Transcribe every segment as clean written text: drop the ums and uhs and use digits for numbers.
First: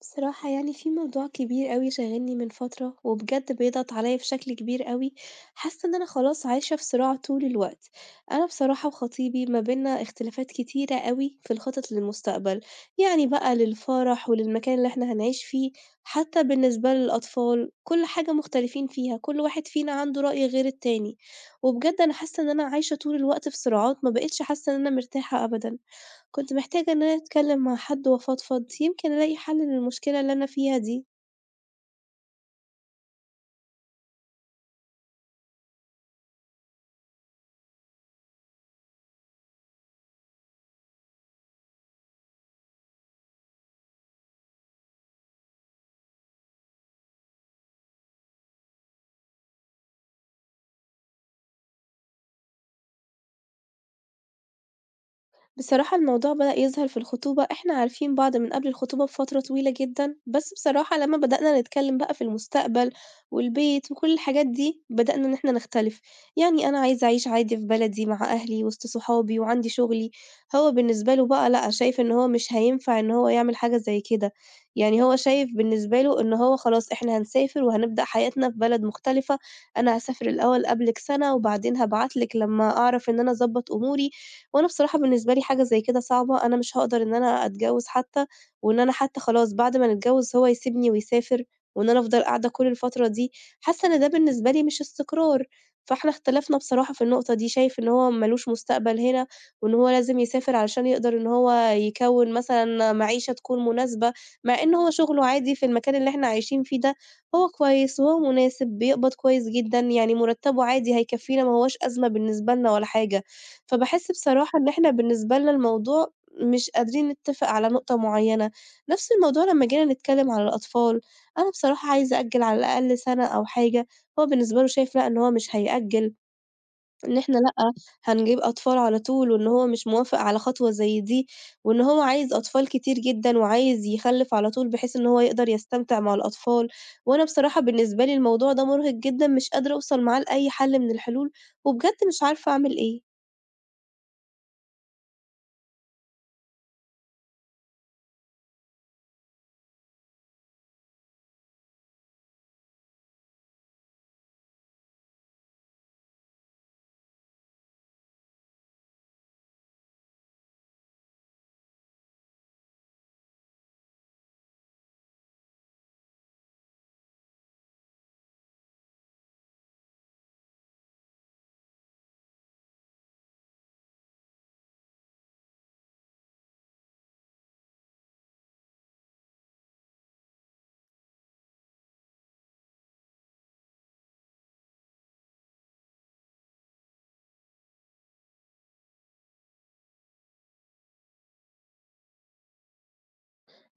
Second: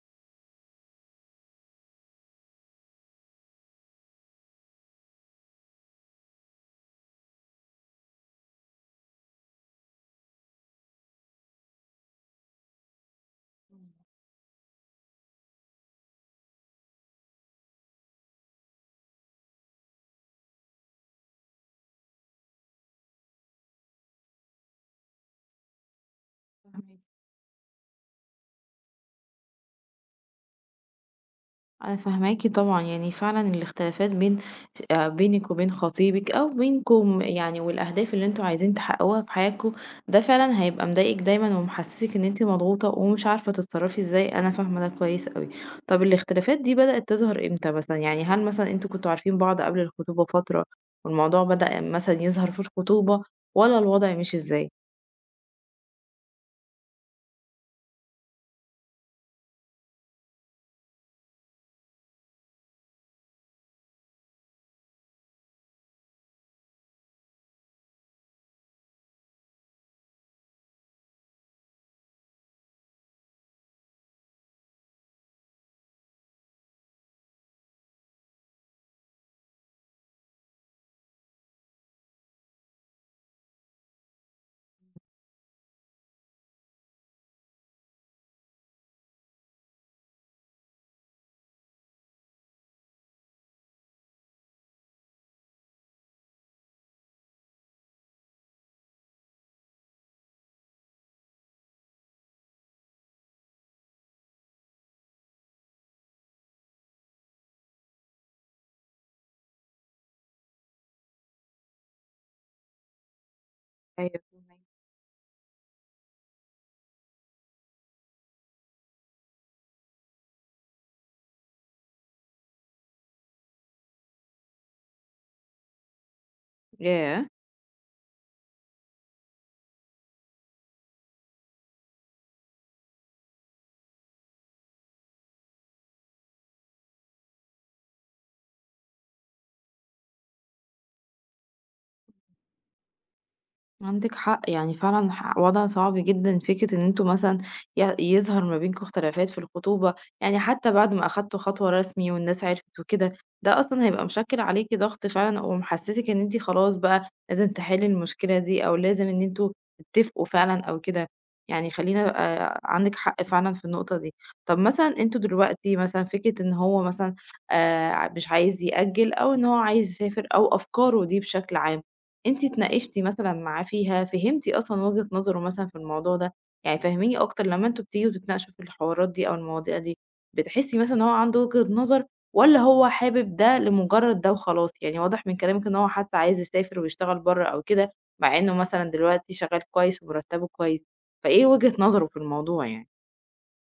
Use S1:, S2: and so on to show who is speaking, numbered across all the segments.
S1: بصراحة في موضوع كبير أوي شاغلني من فترة، وبجد بيضغط عليَّ بشكل كبير أوي، حاسة إن أنا خلاص عايشة في صراع طول الوقت. أنا بصراحة وخطيبي ما بينا اختلافات كتيرة أوي في الخطط للمستقبل، يعني بقى
S2: إمم،
S1: للفرح وللمكان اللي إحنا هنعيش فيه، حتى بالنسبة للأطفال، كل حاجة مختلفين فيها، كل واحد فينا عنده رأي غير التاني. وبجد أنا حاسة إن أنا عايشة طول الوقت في صراعات، ما بقيتش حاسة إن أنا مرتاحة أبدًا. كنت محتاجة
S2: فاهماكِ.
S1: إن أنا أتكلّم مع حد وأفضفض، يمكن ألاقي حل للمشكلة اللي أنا فيها دي.
S2: أنا فاهماكِ طبعًا، يعني فعلًا الاختلافات بين بينِك وبين خطيبِك أو بينكم يعني والأهداف اللي أنتم عايزين تحققوها في حياتكم، ده فعلًا هيبقى مضايقِك دايمًا ومحسسِك إن أنتِ مضغوطة ومش عارفة تتصرفي إزاي، أنا فاهمة ده كويس أوي. طب الاختلافات دي بدأت تظهر إمتى مثلًا؟ يعني هل مثلًا أنتم كنتم عارفين بعض قبل الخطوبة فترة والموضوع بدأ مثلًا يظهر في الخطوبة والّا الوضع مشي إزاي؟
S1: بصراحة الموضوع بدأ يظهر في الخطوبة، إحنا عارفين بعض من قبل الخطوبة بفترة طويلة جدًا، بس بصراحة لمّا بدأنا نتكلم بقى في المستقبل والبيت وكل الحاجات دي، بدأنا إن إحنا نختلف، يعني أنا عايزة أعيش عادي في بلدي مع أهلي وسط صحابي وعندي شغلي، هو بالنسبة له بقى لأ، شايف إن هو مش هينفع إن هو يعمل حاجة زي كده، يعني هو شايف بالنسبة له إن هو خلاص إحنا هنسافر وهنبدأ حياتنا في بلد مختلفة، أنا هاسافر الأول قبلِك سنة وبعدين هابعت لِك لمّا أعرف إن أنا أضبط أموري. وأنا بصراحة بالنسبة لي حاجة زي كده صعبة، أنا مش هاقدر إن أنا أتجوّز حتى، وإن أنا حتى خلاص بعد ما نتجوّز هو يسيبني ويسافر، وإن أنا أفضل قاعدة كل الفترة دي، حاسة إن ده بالنسبة لي مش استقرار، فإحنا اختلفنا بصراحة في النقطة دي، شايف إن هو ما لوش مستقبل هنا، وإن هو لازم يسافر علشان يقدر إن هو يكوّن مثلًا معيشة تكون مناسبة، مع إن هو شغله عادي في المكان اللي إحنا عايشين فيه ده، هو كويس وهو مناسب، بيقبض كويس جدًا، يعني مُرتّبه عادي هيكفّينا ما هوّاش أزمة بالنسبة لنا ولا حاجة. فباحس
S2: أيوه
S1: بصراحة إن
S2: فاهماكِ.
S1: إحنا بالنسبة لنا الموضوع مش قادرين نتّفق على نقطة معيّنة، نفس الموضوع لمّا جينا نتكلّم على الأطفال، أنا بصراحة عايزة أأجّل على الأقل سَنة أو حاجة، هو بالنسبة له شايف لأ إن هو مش هيأجّل، إن
S2: ياه!
S1: إحنا لأ، هنجيب أطفال على طول وإن هو مش موافق على خطوة زي دي، وإن هو عايز أطفال كتير جدًا وعايز يخلّف على طول بحيث إن هو يقدر يستمتع مع الأطفال، وأنا بصراحة بالنسبة لي الموضوع ده مُرهق جدًا مش قادرة أوصل معاه لأي حل من الحلول، وبجد مش عارفة أعمل إيه.
S2: عندِك حق، يعني فعلًا وضع صعب جدًا فكرة إن أنتم مثلًا يظهر ما بينكم اختلافات في الخطوبة، يعني حتى بعد ما أخدتوا خطوة رسمي والناس عرفت وكده، ده أصلًا هيبقى مشكِّل عليكِ ضغط فعلًا ومحسسِك إن أنتِ خلاص بقى لازم تحلّي المشكلة دي أو لازم إن أنتم تتفقوا فعلًا أو كده، يعني خلّينا عندِك حق فعلًا في النقطة دي. طَب مثلًا أنتم دلوقتي مثلًا فكرة إن هو مثلًا مش عايز يأجّل أو إن هو عايز يسافر أو أفكاره دي بشكل عام، أنتِ اتناقشتِ مثلًا معاه فيها، فهمتِ أصلًا وجهة نظره مثلًا في الموضوع ده، يعني فهّميني أكتر لمّا أنتم بتيجوا تتناقشوا في الحوارات دي أو المواضيع دي، بتحسّي مثلًا إن هو عنده وجهة نظر والّا هو حابب ده لمجرد ده وخلاص؟ يعني واضح من كلامِك إن هو حتى عايز يسافر ويشتغل برّه أو كده، مع إنه مثلًا دلوقتي شغال كويس ومرتبه كويس، فإيه وجهة نظره في الموضوع يعني؟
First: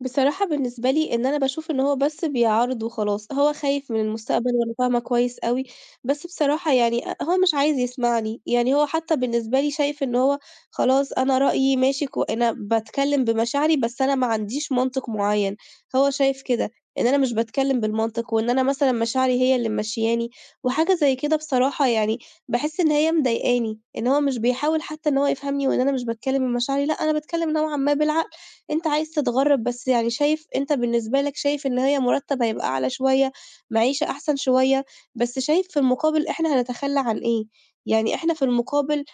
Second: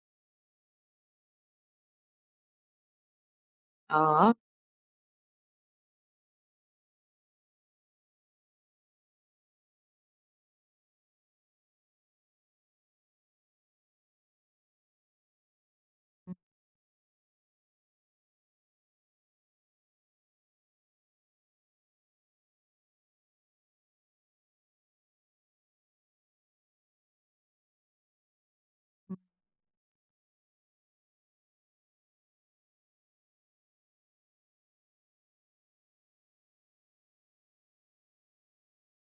S1: بصراحة بالنسبة لي إن أنا باشوف إن هو بس بيعارض وخلاص، هو خايف من
S2: آه،
S1: المستقبل وأنا فاهمة كويس أوي، بس بصراحة يعني أ هو مش عايز يسمعني، يعني هو حتى بالنسبة لي شايف إن هو خلاص أنا رأيي ماشي كو أنا باتكلم بمشاعري بس أنا ما عنديش منطق معيّن، هو
S2: إمم.
S1: شايف كده، إن أنا مش باتكلم بالمنطق وإن أنا مثلًا مشاعري هي اللي ممشياني، وحاجة زي كده بصراحة باحس إن هي مضايقاني، إن هو مش بيحاول حتى إن هو يفهمني وإن أنا مش باتكلم بمشاعري، لأ أنا باتكلم نوعًا ما بالعقل. أنت عايز تتغرّب، بس يعني شايف أنت بالنسبة لك شايف إن هي مُرتّب هيبقى أعلى شوية، معيشة أحسن شوية، بس شايف في المقابل إحنا هنتخلّى عن إيه؟ يعني إحنا في المقابل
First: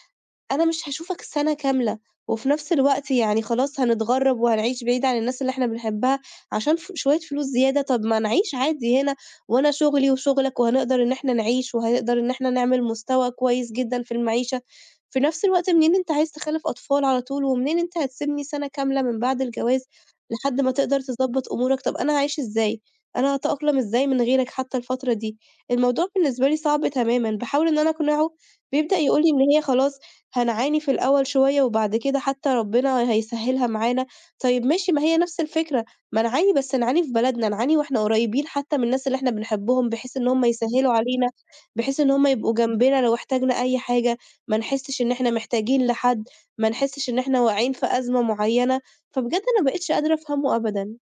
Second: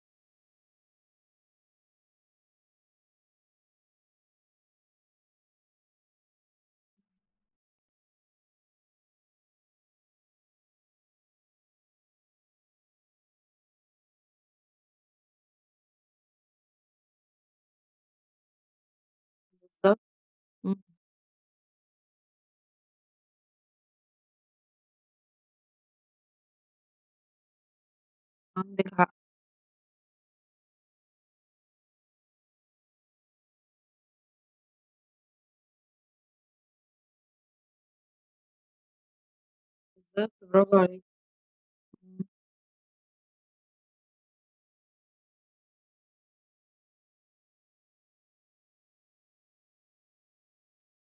S1: أنا مش هاشوفك سَنة كاملة، وفي نفس الوقت يعني خلاص هنتغرّب وهنعيش بعيد عن الناس اللي إحنا بنحبها عشان شوية فلوس زيادة، طب ما نعيش عادي هنا وأنا شُغلي وشُغلك وهنقدر إن إحنا نعيش، وهنقدر إن إحنا نعمل مستوى كويس جدًا في المعيشة، في نفس الوقت منين أنت عايز تخلّف أطفال على طول، ومنين أنت هتسيبني سَنة كاملة من بعد الجواز
S2: بالضبط،
S1: لحد ما
S2: إمم.
S1: تقدر تضبّط أمورك، طب أنا هاعيش إزاي، أنا هاتأقلم إزاي من غيرك حتى الفترة دي؟ الموضوع بالنسبة لي صعب تمامًا، باحاول إن أنا أقنعه،
S2: عندِك
S1: بيبدأ
S2: حق،
S1: يقول لي إن هي خلاص هنعاني في الأول شوية وبعد كده حتى ربنا هيسهّلها معانا، طيب ماشي ما هي نفس الفكرة، ما نعاني بس نعاني في بلدنا، نعاني وإحنا قريبين حتى من الناس اللي إحنا بنحبهم، بحيث إن
S2: بالضبط
S1: هُم
S2: برافو
S1: يسهّلوا
S2: عليكِ.
S1: علينا، بحيث إن هُم يبقوا جنبنا لو احتاجنا أي حاجة، ما نحسّش إن إحنا محتاجين لحد، ما نحسّش إن إحنا واقعين في أزمة معيّنة، فبجد أنا ما بقيتش قادرة أفهمه أبدًا.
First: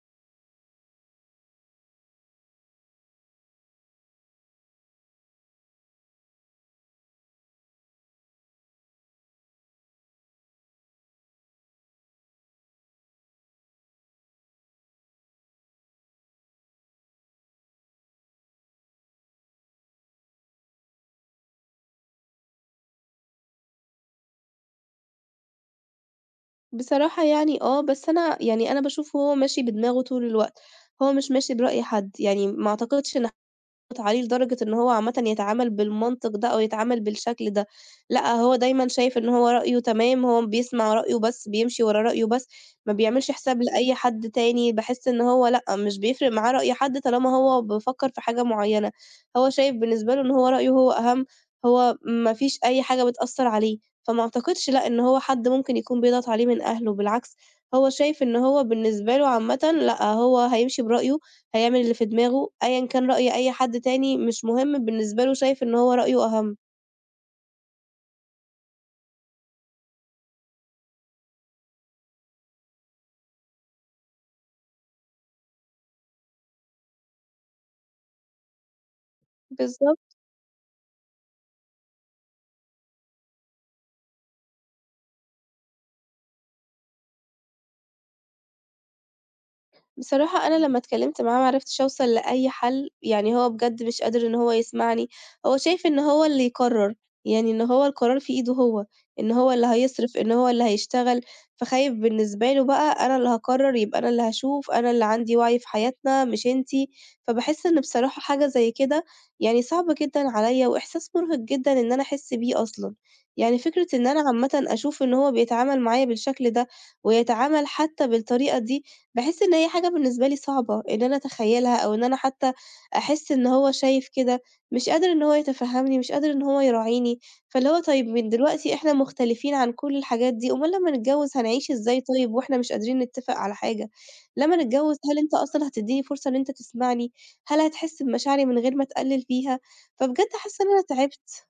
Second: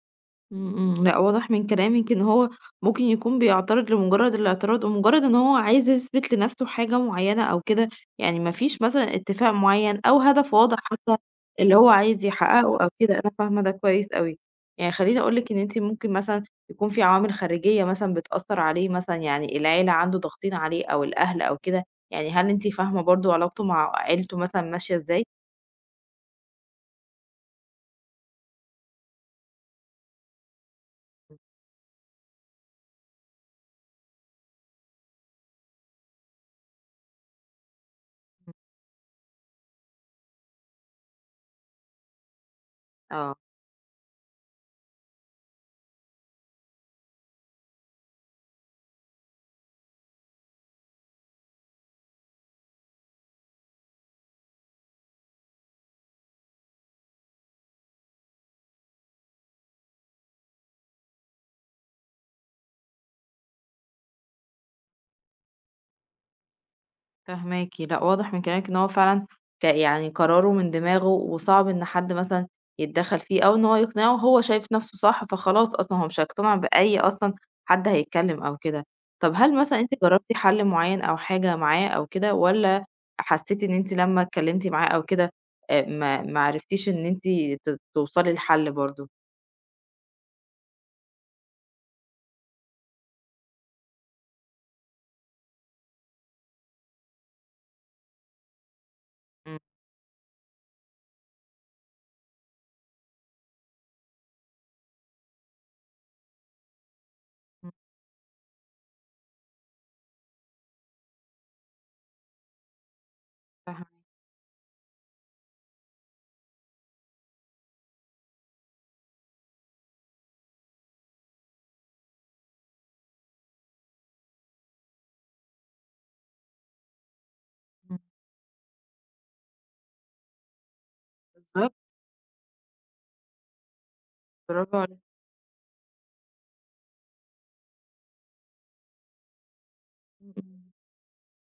S2: إمم، إمم، لأ واضح من كلامِك إن هو ممكن يكون بيعترض لمجرد الاعتراض، ومجرد إن هو عايز يثبت لنفسه حاجة معيّنة أو كده، يعني ما فيش مثلًا اتفاق معيّن أو هدف واضح حتى اللي هو عايز يحققه أو كده، أنا فاهمة ده كويس أوي. يعني خلّيني أقول لِك إن أنتِ ممكن مثلًا يكون في عوامل خارجية مثلًا بتأثّر عليه مثلًا، يعني العيلة عنده ضاغطين عليه أو الأهل أو كده، يعني هل أنتِ فاهمة برضه علاقته مع عيلته مثلًا ماشية إزاي؟
S1: بصراحة آه، بس أنا أنا باشوفه هو ماشي بدماغه طول الوقت، هو مش ماشي برأي حد، يعني ما أعتقدش إن عليه لدرجة إن هو عامةً يتعامل بالمنطق ده أو يتعامل بالشكل ده، لأ هو دايمًا شايف إن هو رأيه تمام، هو بيسمع رأيه بس، بيمشي ورا رأيه بس، ما بيعملش
S2: آه.
S1: حساب لأي حد تاني، باحس إن هو لأ مش بيفرق معاه رأي حد طالما هو بيفكّر في حاجة معيّنة، هو شايف بالنسبة له إن هو رأيه هو أهم، هو ما فيش أي حاجة بتأثّر عليه، فما أعتقدش لأ إن هو حد ممكن يكون بيضغط عليه من أهله، بالعكس هو شايف إن هو بالنسبة له عامةً لأ هو هيمشي برأيه هيعمل اللي في دماغه، أيًا كان رأي أي حد تاني مش مهم بالنسبة له شايف إن هو رأيه أهم.
S2: فاهماكِ، لأ واضح من كلامِك إن هو فعلًا يعني قراره من دماغه، وصعب إن حد مثلًا يتدخّل فيه، أو إن هو يقنعه، هو شايف نَفْسه صح فخلاص أصلًا هو مش هيقتنع بأي أصلًا حد هيتكلّم أو كده. طَب هل مثلًا أنتِ
S1: بالضبط.
S2: جرّبتِ حَل معيّن أو حاجة معاه أو كده، والّا حسّيتِ إن أنتِ لمّا اتكلّمتِ معاه أو كده ما عرفتيش إن أنتِ توصلي لحَل برضه؟
S1: بصراحة أنا لمّا اتكلّمت معاه ما عرفتش أوصل لأي حل، يعني هو بجد مش قادر إن هو يسمعني، هو شايف إن هو اللي يقرّر، يعني إن هو القرار في إيده هو، إن هو
S2: إمم.
S1: اللي هيصرف، إن هو اللي هيشتغل، فخايف بالنسبة له بقى أنا اللي هاقرّر، يبقى أنا اللي هاشوف، أنا اللي عندي وعي في حياتنا مش أنتِ، فباحس
S2: إمم،
S1: إن بصراحة حاجة زي كده صعبة جدًا عليَّ وإحساس مُرهق جدًا إن أنا أحس بيه أصلًا، يعني فكرة
S2: فاهماكِ،
S1: إن أنا عامةً أشوف إن هو بيتعامل معايا بالشكل ده، ويتعامل حتى بالطريقة دي، باحس إن هي حاجة بالنسبة لي صعبة إن أنا أتخيّلها، أو إن أنا حتى أحس إن هو شايف كده، مش قادر إن هو يتفهّمني، مش قادر إن هو يراعيني، فاللي هو طيب من دلوقتي إحنا مختلفين عن كل الحاجات دي، أُمّال لمّا نتجوّز هنعيش
S2: بالضبط،
S1: إزاي طيب وإحنا مش قادرين نتّفق على حاجة؟ لمّا
S2: برافو
S1: نتجوّز
S2: عليكِ،
S1: هل أنت أصلًا هتدّيني فرصة إن أنت تسمعني؟ هل هتحس بمشاعري من غير ما تقلِّل فيها؟ فبجد
S2: إمم،
S1: حاسة إن
S2: إمم.
S1: أنا تعبت.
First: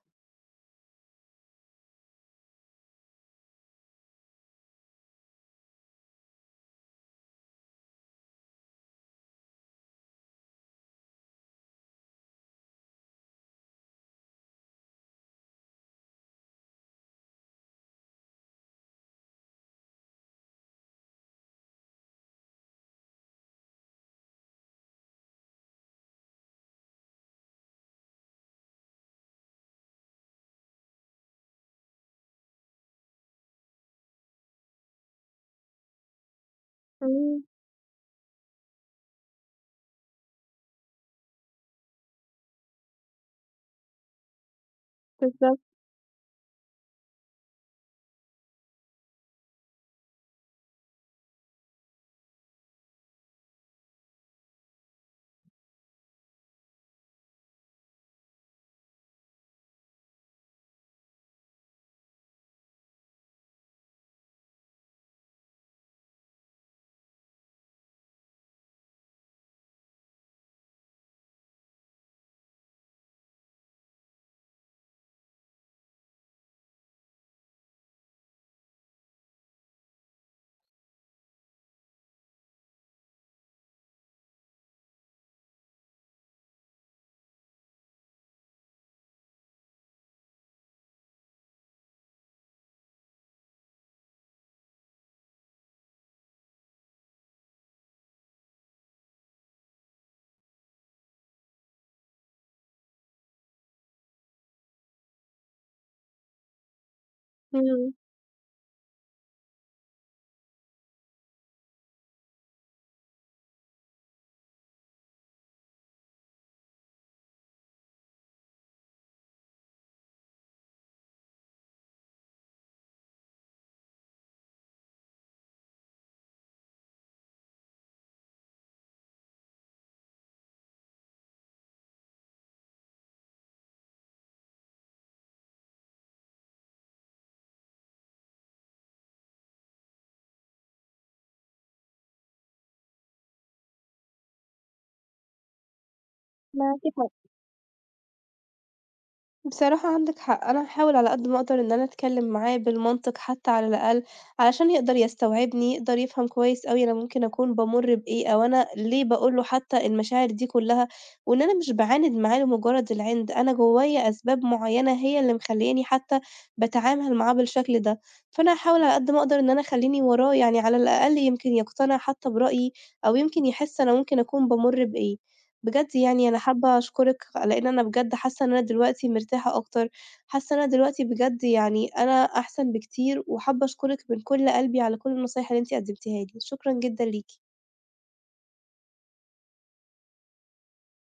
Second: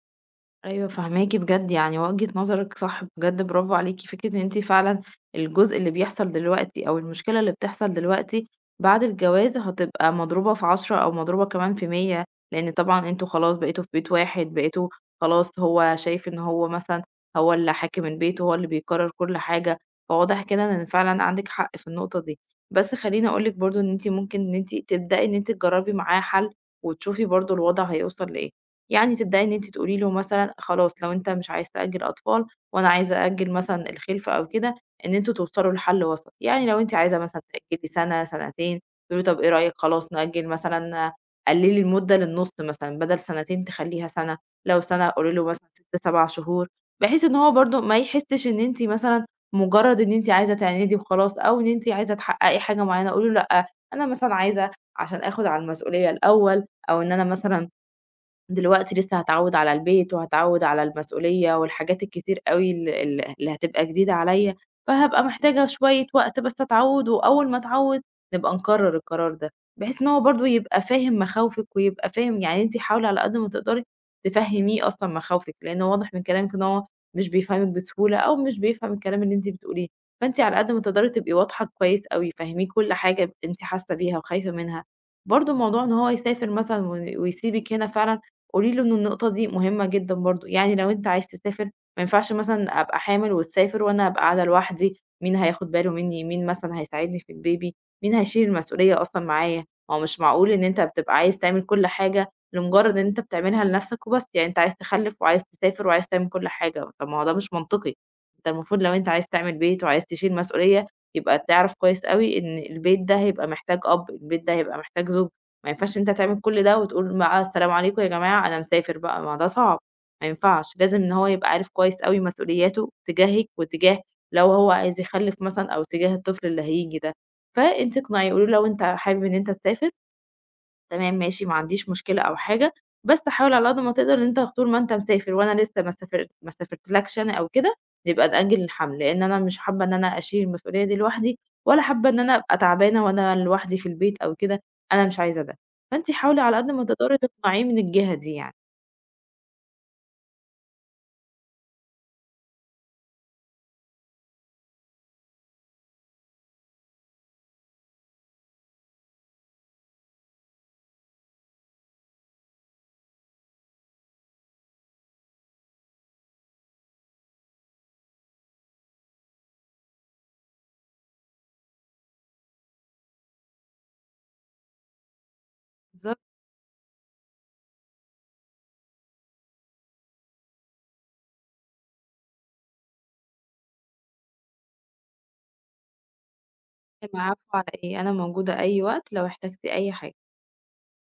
S2: أيوه فاهماكِ بجد، يعني وجهة نظرِك صح بجد برافو عليكِ، فكرة إن أنتِ فعلًا الجزء اللي بيحصل دلوقتي أو المشكلة اللي بتحصل دلوقتي بعد الجواز هتبقى مضروبة في 10 أو مضروبة كمان في 100 لأن طبعًا أنتم خلاص بقيتوا في بيت واحد، بقيتوا خلاص هو شايف إن هو مثلًا هو اللي حاكم البيت وهو اللي بيقرر كل حاجة، فواضح كده إن فعلًا عندِك حق في النقطة دي. بس خلّيني أقول لِك برضه إن أنتِ ممكن إن أنتِ تبدئي إن أنتِ تجربي معاه حل وتشوفي برضه الوضع هيوصل لإيه. يعني تبدئي إن أنتِ تقولي له مثلًا خلاص لو أنت مش عايز تأجّل أطفال وأنا عايزة أأجّل مثلًا الخِلفة أو كده، إن أنتم توصلوا لحل وسط، يعني لو أنتِ عايزة مثلًا
S1: إمم،
S2: تأجّلي سَنة، سَنتين، تقولي طَب إيه رأيِك خلاص نأجّل مثلًا قلّلي المدة للنُص مثلًا بدل سَنتين تخلّيها سَنة، لو سَنة قولي له
S1: بالضبط،
S2: مثلًا 6، 7 شهور، بحيث إن هو برضه ما يحسّش إن أنتِ مثلًا مجرّد إن أنتِ عايزة تعاندي وخلاص أو إن أنتِ عايزة تحقّقي حاجة معيّنة، قولي له لأ، أنا مثلًا عايزة عشان آخُد على المسؤولية الأول أو إن أنا مثلًا دلوقتي لسه هاتعوّد على البيت، وهاتعوّد على المسؤولية والحاجات الكتير أوي ال اللي هتبقى جديدة عليَّ، فهابقى محتاجة شوية وقت بس أتعوّد، وأول ما أتعوّد نبقى نقرر القرار ده، بحيث إن هو برضه يبقى فاهم مخاوفِك، ويبقى فاهم يعني أنتِ حاولي على قد ما تقدري تفهميه أصلًا مخاوفِك، لأنه واضح من كلامِك إن هو مش بيفهمِك بسهولة، أو مش بيفهم الكلام اللي أنتِ بتقوليه، فأنتِ على قد ما تقدري تبقي واضحة كويس أوي، فهّميه كل حاجة ب أنتِ حاسة بيها وخايفة منها، برضه موضوع إن هو يسافر مثلًا ويسيبِك هنا فعلًا قولي له إن النقطة دي مهمة جدًا برضه، يعني لو أنت عايز تسافر ما ينفعش مثلًا أبقى حامل وتسافر وأنا أبقى قاعدة لوحدي، مين هياخد باله مني، مين مثلًا هيساعدني في الBaby، مين هيشيل المسؤولية أصلًا معايا، ما هو مش معقول إن أنت بتبقى عايز تعمل كل حاجة لمجرد إن أنت بتعملها لنفسك وبس، يعني أنت عايز تخلف وعايز تسافر وعايز تعمل كل حاجة، طب ما هو ده مش
S1: إمم،
S2: منطقي، أنت المفروض لو أنت عايز تعمل بيت وعايز تشيل مسؤولية يبقى تعرف كويس أوي إن البيت ده هيبقى محتاج أب، البيت ده هيبقى محتاج زوج. ما ينفعش إن أنت تعمل كل ده وتقول بقى السلام عليكم يا جماعة أنا مسافر بقى، ما ده صعب، ما ينفعش، لازم إن هو يبقى عارف كويس أوي مسؤولياته تجاهِك وتجاه لو هو عايز يخلِّف مثلًا أو تجاه الطفل اللي هييجي ده، فأنتِ اقنعيه، قولي له لو أنت حابب إن أنت تسافر تمام ماشي ما عنديش مشكلة أو حاجة، بس حاول على قد ما تقدر إن أنت طول ما أنت مسافر وأنا لسه ما سافرت ما سافرتلكش أنا أو كده، نبقى نأجل الحمل، لإن أنا مش حابة إن أنا أشيل المسؤولية دي لوحدي، ولا حابة إن أنا أبقى تعبانة وأنا لوحدي في البيت أو كده، أنا مش عايزة ده، فأنتِ حاولي على قد
S1: معاكِ
S2: ما تقدري
S1: حق.
S2: تقنعيه من الجهة دي يعني.
S1: بصراحة عندِك حق، أنا هاحاول على قد ما أقدر إن أنا أتكلّم معاه بالمنطق حتى على الأقل، علشان يقدر يستوعبني، يقدر يفهم كويس أوي أنا ممكن أكون بامُر بإيه، أو أنا ليه باقول له حتى المشاعر دي كلّها، وإن أنا مش باعاند معاه لمجرد العِند، أنا جوايا أسباب معيّنة هي اللي مخلّياني حتى باتعامل معاه بالشكل ده، فأنا هاحاول على قد ما أقدر إن أنا أخلّيني وراه، يعني على الأقل يمكن يقتنع حتى برأيي، أو يمكن يحس أنا ممكن أكون بامُر بإيه. بجد
S2: بالضبط،
S1: أنا حابة أشكرِك، لإن أنا بجد حاسة إن أنا دلوقتي مرتاحة أكتر، حاسة إن أنا دلوقتي بجد أنا أحسن بكتير، وحابة أشكرِك من كل قلبي على كل النصايح اللي أنتِ قدمتيها لي، شكرًا جدًا ليكِ.
S2: العفو على إيه، أنا موجودة أي وقت لو احتجتِ أي حاجة.